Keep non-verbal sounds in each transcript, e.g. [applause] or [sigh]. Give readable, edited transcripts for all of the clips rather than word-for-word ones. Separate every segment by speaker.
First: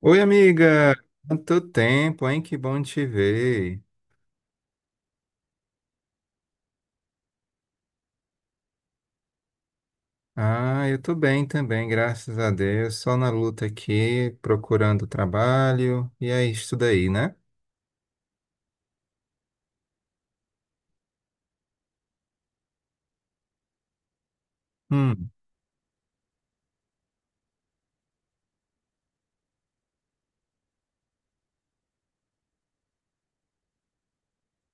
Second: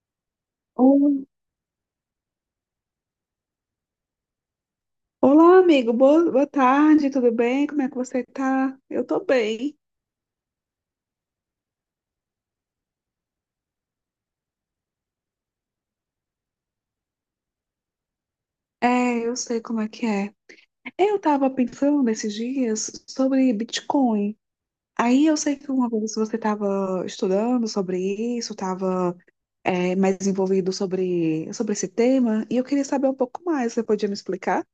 Speaker 1: Oi, amiga!
Speaker 2: Oi.
Speaker 1: Quanto tempo, hein? Que bom te ver.
Speaker 2: Olá, amigo. Boa tarde, tudo bem? Como é que você tá? Eu tô bem.
Speaker 1: Ah, eu tô bem também, graças a Deus. Só na luta aqui, procurando trabalho, e é isso daí, né?
Speaker 2: É, eu sei como é que é. Eu tava pensando esses dias sobre Bitcoin. Aí
Speaker 1: Hum.
Speaker 2: eu sei que uma vez você estava estudando sobre isso, estava mais envolvido sobre esse tema, e eu queria saber um pouco mais. Você podia me explicar?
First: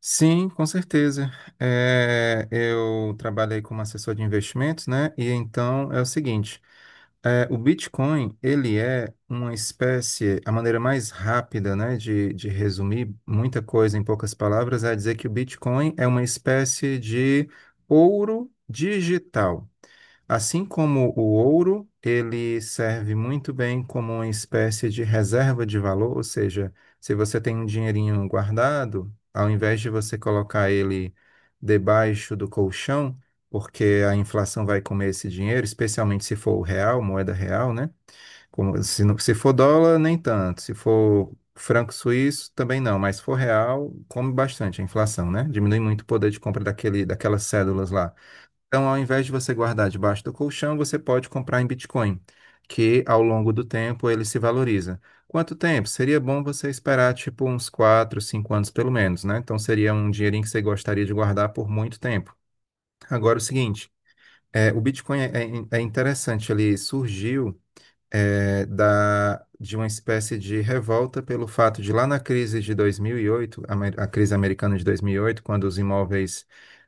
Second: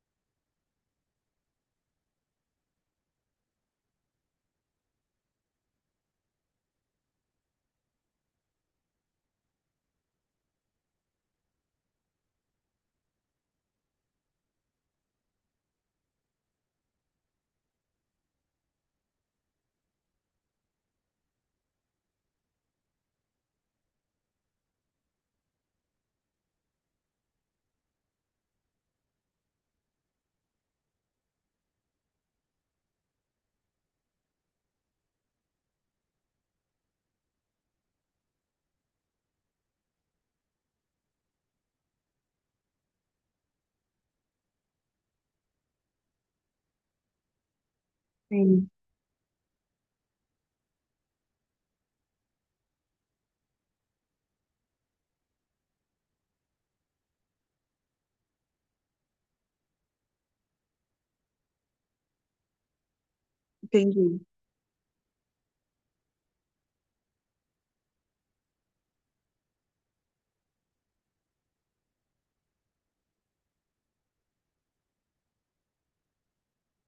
Speaker 1: Sim, com certeza. É, eu trabalhei como assessor de investimentos, né? E então é o seguinte. É, o Bitcoin, ele é uma espécie, a maneira mais rápida, né, de resumir muita coisa em poucas palavras é dizer que o Bitcoin é uma espécie de ouro digital. Assim como o ouro, ele serve muito bem como uma espécie de reserva de valor, ou seja, se você tem um dinheirinho guardado, ao invés de você colocar ele debaixo do colchão, porque a inflação vai comer esse dinheiro, especialmente se for o real, moeda real, né? Como, se for dólar, nem tanto. Se for franco suíço, também não. Mas se for real, come bastante a inflação, né? Diminui muito o poder de compra daquelas cédulas lá.
Speaker 2: Sim,
Speaker 1: Então, ao invés de você guardar debaixo do colchão, você pode comprar em Bitcoin, que ao longo do tempo ele se valoriza. Quanto tempo? Seria bom você esperar, tipo, uns 4, 5 anos pelo menos, né? Então, seria um dinheirinho que você gostaria de guardar por muito tempo. Agora, é o seguinte.
Speaker 2: entendi.
Speaker 1: É, o Bitcoin é interessante, ele surgiu de uma espécie de revolta pelo fato de lá na crise de 2008, a crise americana de 2008, quando os imóveis,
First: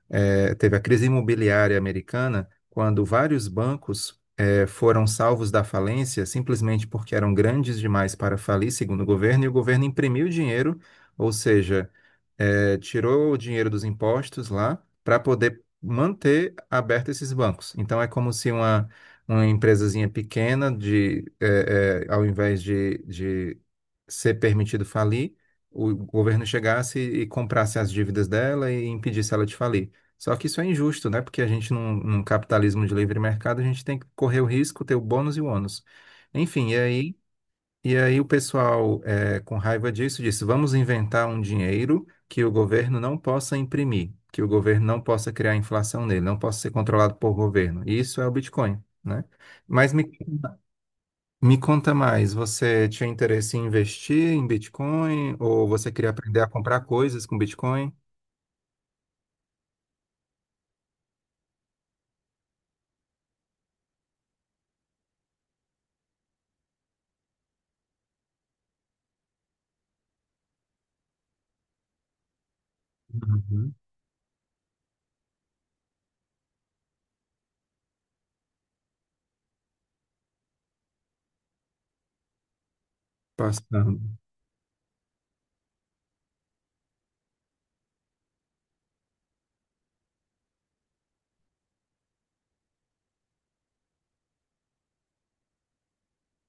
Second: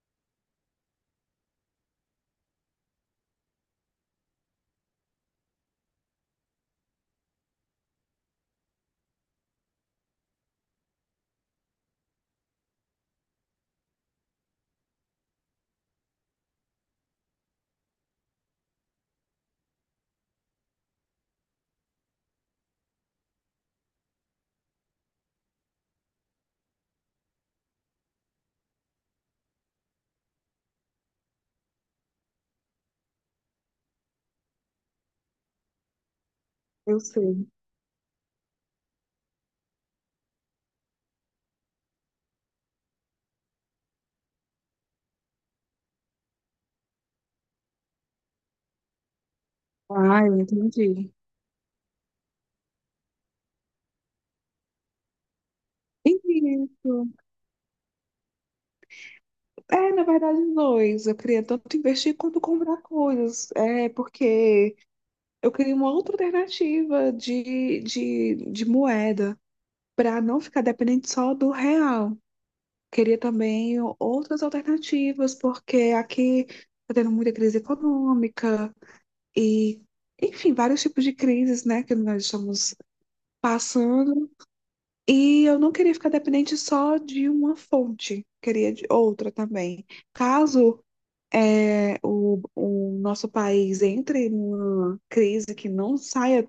Speaker 1: teve a crise imobiliária americana, quando vários bancos foram salvos da falência simplesmente porque eram grandes demais para falir, segundo o governo, e o governo imprimiu dinheiro, ou seja, tirou o dinheiro dos impostos lá para poder manter aberto esses bancos. Então é como se uma empresazinha pequena de ao invés de ser permitido falir, o governo chegasse e comprasse as dívidas dela e impedisse ela de falir. Só que isso é injusto, né? Porque a gente, num capitalismo de livre mercado, a gente tem que correr o risco, ter o bônus e o ônus. Enfim, e
Speaker 2: Eu
Speaker 1: aí
Speaker 2: sei.
Speaker 1: e aí o pessoal, com raiva disso, disse: vamos inventar um dinheiro que o governo não possa imprimir, que o governo não possa criar inflação nele, não possa ser controlado por governo. E isso é o Bitcoin, né? Mas me,
Speaker 2: Ah, eu entendi.
Speaker 1: me conta mais, você tinha interesse em investir em Bitcoin ou você queria aprender a
Speaker 2: Entendi.
Speaker 1: comprar coisas com Bitcoin?
Speaker 2: É, na verdade, os dois. Eu queria tanto investir quanto comprar coisas. É, porque eu queria uma outra alternativa de moeda, para não ficar dependente só do real. Queria
Speaker 1: Uhum.
Speaker 2: também outras alternativas, porque aqui está tendo muita crise econômica e, enfim, vários tipos de crises, né, que nós estamos
Speaker 1: Passando.
Speaker 2: passando. E eu não queria ficar dependente só de uma fonte, queria de outra também. Caso o nosso país entre numa crise que não saia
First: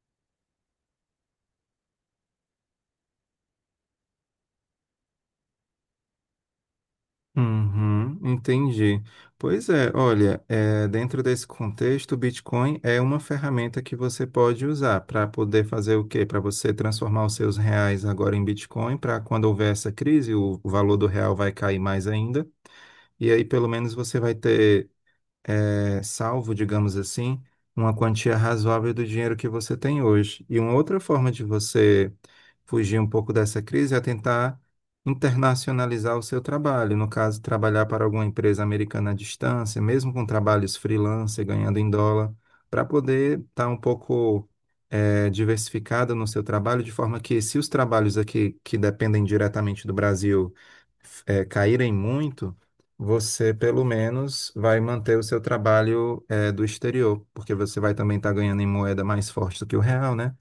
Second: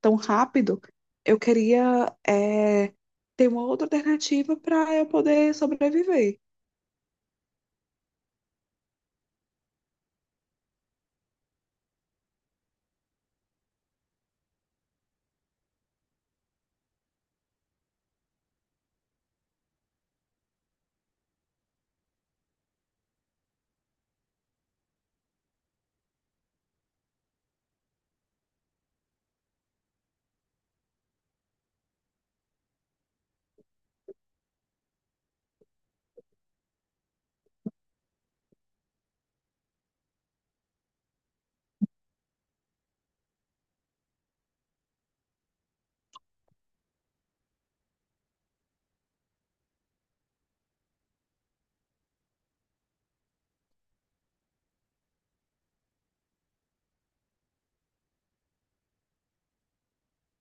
Speaker 2: tão rápido, eu queria ter uma outra alternativa para eu poder sobreviver.
Speaker 1: Uhum, entendi. Pois é, olha, dentro desse contexto, o Bitcoin é uma ferramenta que você pode usar para poder fazer o quê? Para você transformar os seus reais agora em Bitcoin, para quando houver essa crise, o valor do real vai cair mais ainda. E aí, pelo menos, você vai ter salvo, digamos assim, uma quantia razoável do dinheiro que você tem hoje. E uma outra forma de você fugir um pouco dessa crise é tentar internacionalizar o seu trabalho. No caso, trabalhar para alguma empresa americana à distância, mesmo com trabalhos freelance, ganhando em dólar, para poder estar um pouco, diversificado no seu trabalho, de forma que se os trabalhos aqui que dependem diretamente do Brasil caírem muito, você pelo menos vai manter o seu trabalho do exterior, porque você vai também estar ganhando em moeda mais forte do que o real, né?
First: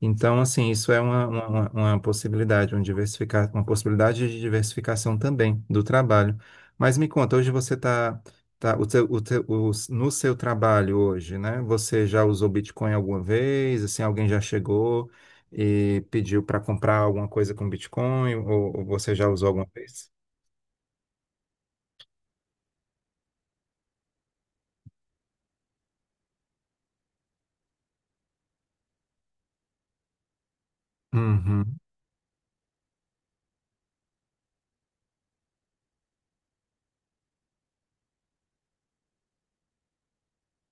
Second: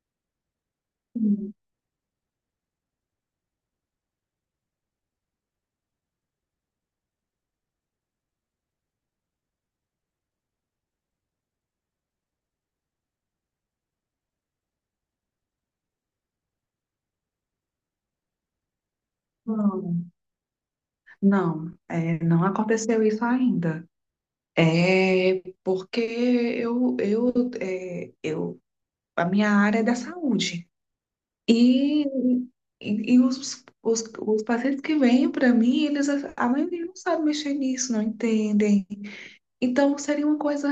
Speaker 1: Então, assim, isso é uma possibilidade, um diversificar, uma possibilidade de diversificação também do trabalho. Mas me conta, hoje você está tá, tá- o teu- os- no seu trabalho hoje, né? Você já usou Bitcoin alguma vez? Assim, alguém já chegou e pediu para comprar alguma coisa com Bitcoin? Ou você já usou alguma
Speaker 2: Não,
Speaker 1: vez?
Speaker 2: não, não aconteceu isso ainda. É porque eu a minha área é da saúde.
Speaker 1: Uhum,
Speaker 2: E, e os pacientes que vêm para mim, eles, a maioria não sabe mexer nisso, não entendem. Então, seria uma coisa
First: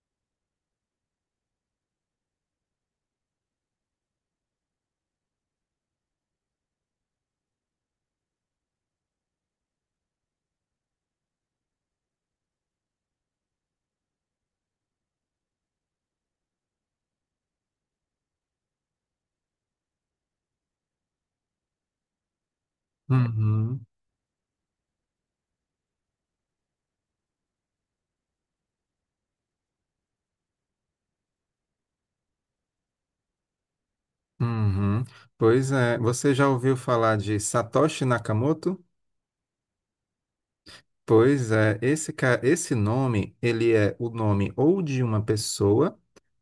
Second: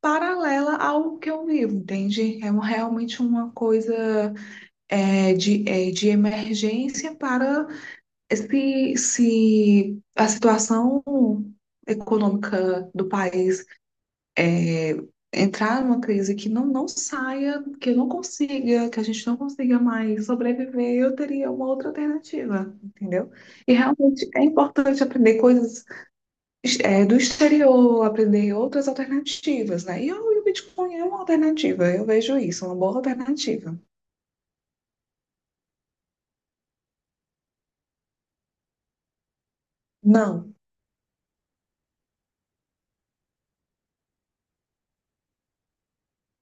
Speaker 2: paralela ao que eu vivo, entende? Realmente uma coisa de emergência para se a situação econômica do país é, entrar numa crise que não saia, que não consiga, que a gente não consiga mais sobreviver, eu teria uma outra alternativa, entendeu? E
Speaker 1: uhum.
Speaker 2: realmente é importante aprender coisas do exterior, aprender outras alternativas, né? E o Bitcoin é uma alternativa, eu vejo isso, uma boa alternativa.
Speaker 1: Uhum. Pois é, você já ouviu falar de Satoshi Nakamoto?
Speaker 2: Não.
Speaker 1: Pois é, esse nome, ele é o nome ou de uma pessoa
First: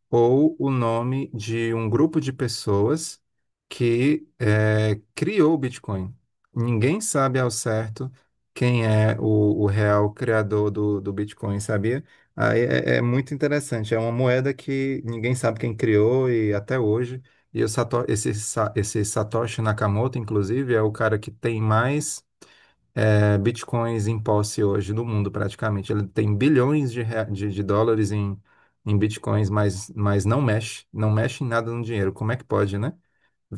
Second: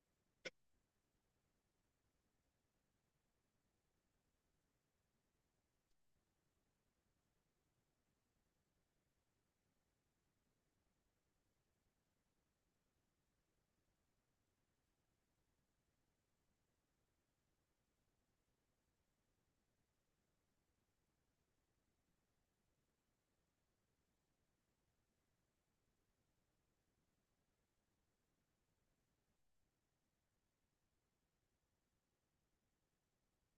Speaker 1: ou o nome de um grupo de pessoas que criou o Bitcoin. Ninguém sabe ao certo quem é o real criador do Bitcoin, sabia? Aí é muito interessante. É uma moeda que ninguém sabe quem criou e até hoje. E o esse Satoshi Nakamoto, inclusive, é o cara que tem mais bitcoins em posse hoje no mundo, praticamente. Ele tem bilhões de dólares em bitcoins, mas não mexe, não mexe em nada no dinheiro. Como é que pode, né?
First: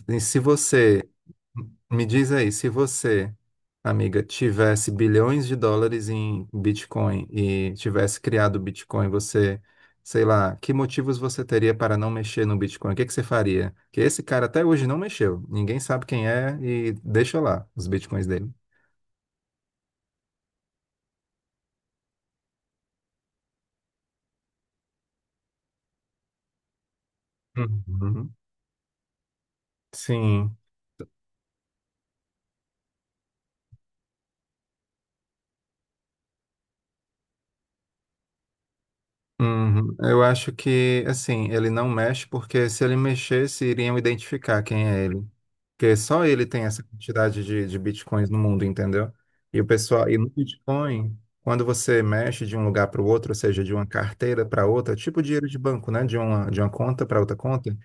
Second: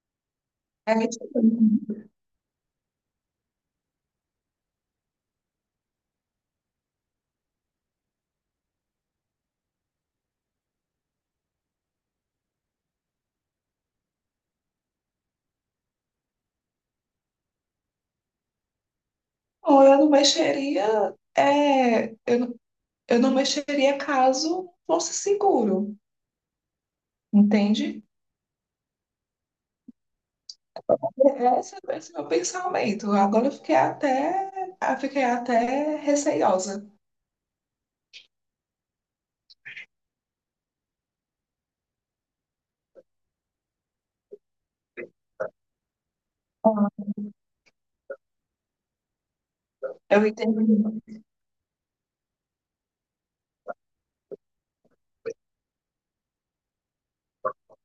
Speaker 1: E se você,
Speaker 2: Tipo, não,
Speaker 1: me diz aí, se você, amiga, tivesse bilhões de dólares em Bitcoin e tivesse criado o Bitcoin, você, sei lá, que motivos você teria para não mexer no Bitcoin? O que que você faria? Que esse cara até hoje não mexeu. Ninguém sabe quem é e deixa lá os Bitcoins dele.
Speaker 2: eu não mexeria, eu não mexeria caso fosse seguro, entende?
Speaker 1: Uhum. Sim.
Speaker 2: Esse é o meu pensamento. Agora eu fiquei até receiosa.
Speaker 1: Uhum. Eu acho que, assim, ele não mexe porque se ele mexesse, iriam identificar quem é ele. Porque só ele tem essa
Speaker 2: Ah,
Speaker 1: quantidade de bitcoins no mundo, entendeu? E o pessoal, e
Speaker 2: eu
Speaker 1: no
Speaker 2: entendi.
Speaker 1: Bitcoin, quando você mexe de um lugar para o outro, ou seja, de uma carteira para outra, tipo dinheiro de banco, né? De uma conta para outra conta,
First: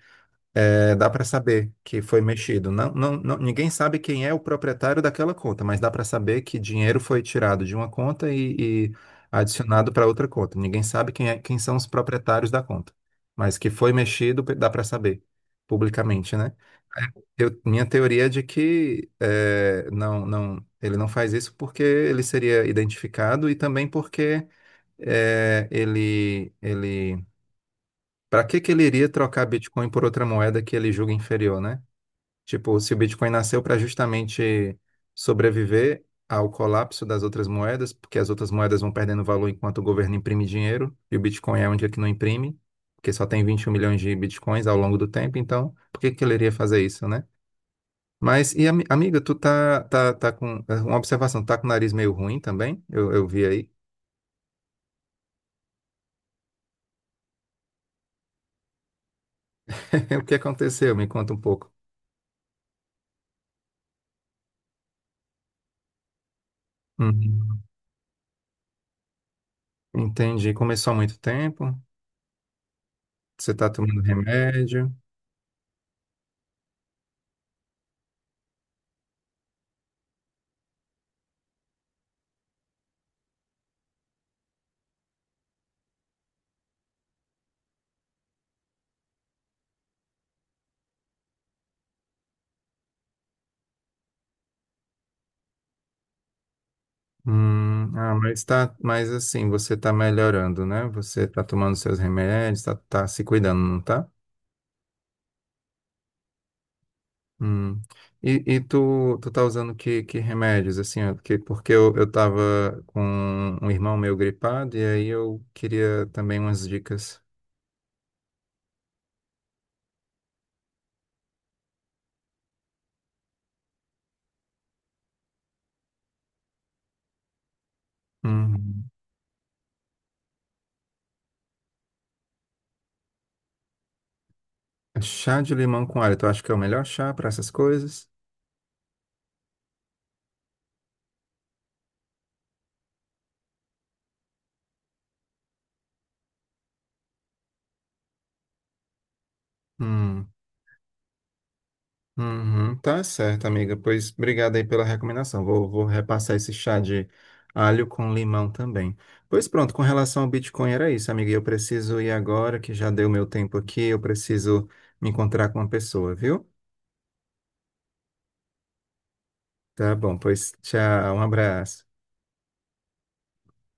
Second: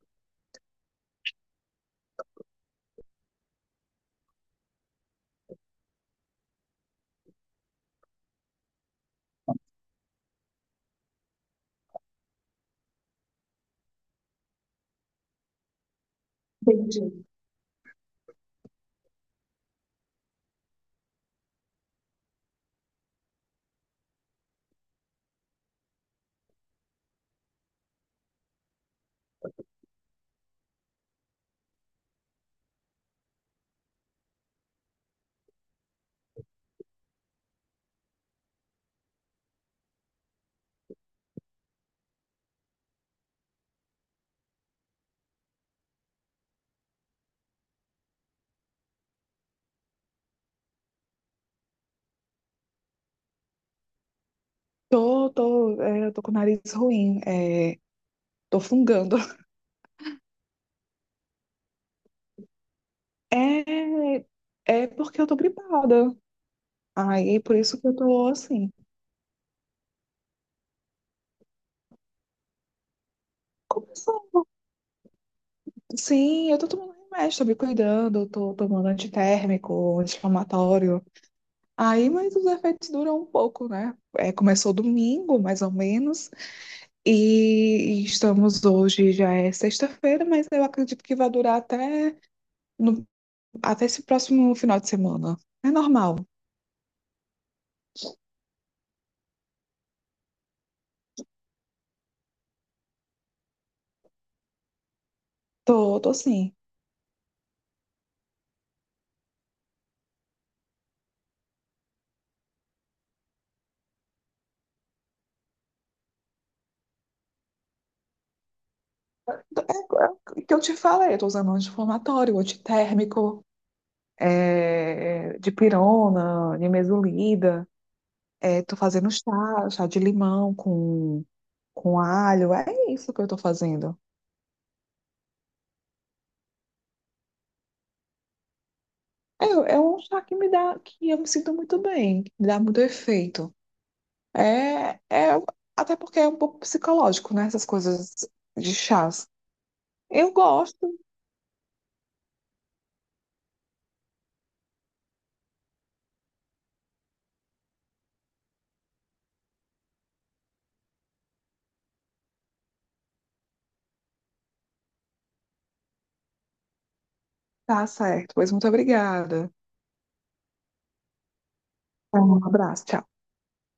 Speaker 1: é, dá para saber que foi mexido. Ninguém sabe quem é o proprietário daquela conta, mas dá para saber que dinheiro foi tirado de uma conta e adicionado para outra conta. Ninguém sabe quem é, quem são os proprietários da conta, mas que foi mexido, dá para saber publicamente, né?
Speaker 2: Entendi.
Speaker 1: Minha teoria é de que não, não, ele não faz isso porque ele seria identificado e também porque é, ele, ele, para que que ele iria trocar Bitcoin por outra moeda que ele julga inferior, né? Tipo, se o Bitcoin nasceu para justamente sobreviver ao colapso das outras moedas, porque as outras moedas vão perdendo valor enquanto o governo imprime dinheiro, e o Bitcoin é onde é que não imprime, porque só tem 21 milhões de Bitcoins ao longo do tempo, então por que que ele iria fazer isso, né? Mas, e amiga, tu tá com uma observação, tá com o nariz meio ruim também? Eu vi aí.
Speaker 2: Tô eu tô com o nariz ruim, tô fungando.
Speaker 1: [laughs] O que aconteceu? Me conta um pouco.
Speaker 2: É, é porque eu tô gripada. Aí, é por
Speaker 1: Uhum.
Speaker 2: isso que eu tô assim.
Speaker 1: Entendi. Começou há muito tempo? Você tá tomando
Speaker 2: Começou.
Speaker 1: remédio?
Speaker 2: Sim, eu tô tomando remédio, tô me cuidando, eu tô tomando antitérmico, anti-inflamatório. Aí, mas os efeitos duram um pouco, né? Começou domingo, mais ou menos, e estamos hoje, já é sexta-feira, mas eu acredito que vai durar até, no- até esse próximo final de semana. É normal.
Speaker 1: Ah, mas tá, mas assim, você tá melhorando, né? Você tá tomando seus remédios, tá se cuidando, não tá?
Speaker 2: Tô assim.
Speaker 1: Hum. E tu tá usando que remédios, assim, ó, porque eu tava com um irmão meu gripado e aí eu queria também umas dicas.
Speaker 2: É, é o que eu te falei, eu tô usando anti-inflamatório, antitérmico. De pirona, nimesulida. Tô
Speaker 1: Hum.
Speaker 2: fazendo chá de limão com alho. É isso que eu tô fazendo.
Speaker 1: Chá de limão com alho, tu acha que é o melhor chá para essas coisas?
Speaker 2: É, é um chá que me dá, que eu me sinto muito bem, que me dá muito efeito. É até porque é um pouco psicológico, né? Essas coisas de chás.
Speaker 1: Hum.
Speaker 2: Eu gosto.
Speaker 1: Uhum, tá certo, amiga. Pois obrigado aí pela recomendação. Vou repassar esse chá de alho com limão também. Pois pronto, com relação ao Bitcoin era isso, amiga. E eu preciso ir agora, que já deu meu tempo aqui. Eu preciso me encontrar com uma pessoa, viu?
Speaker 2: Tá certo. Pois muito obrigada.
Speaker 1: Tá bom, pois tchau, um abraço.
Speaker 2: Um abraço. Tchau.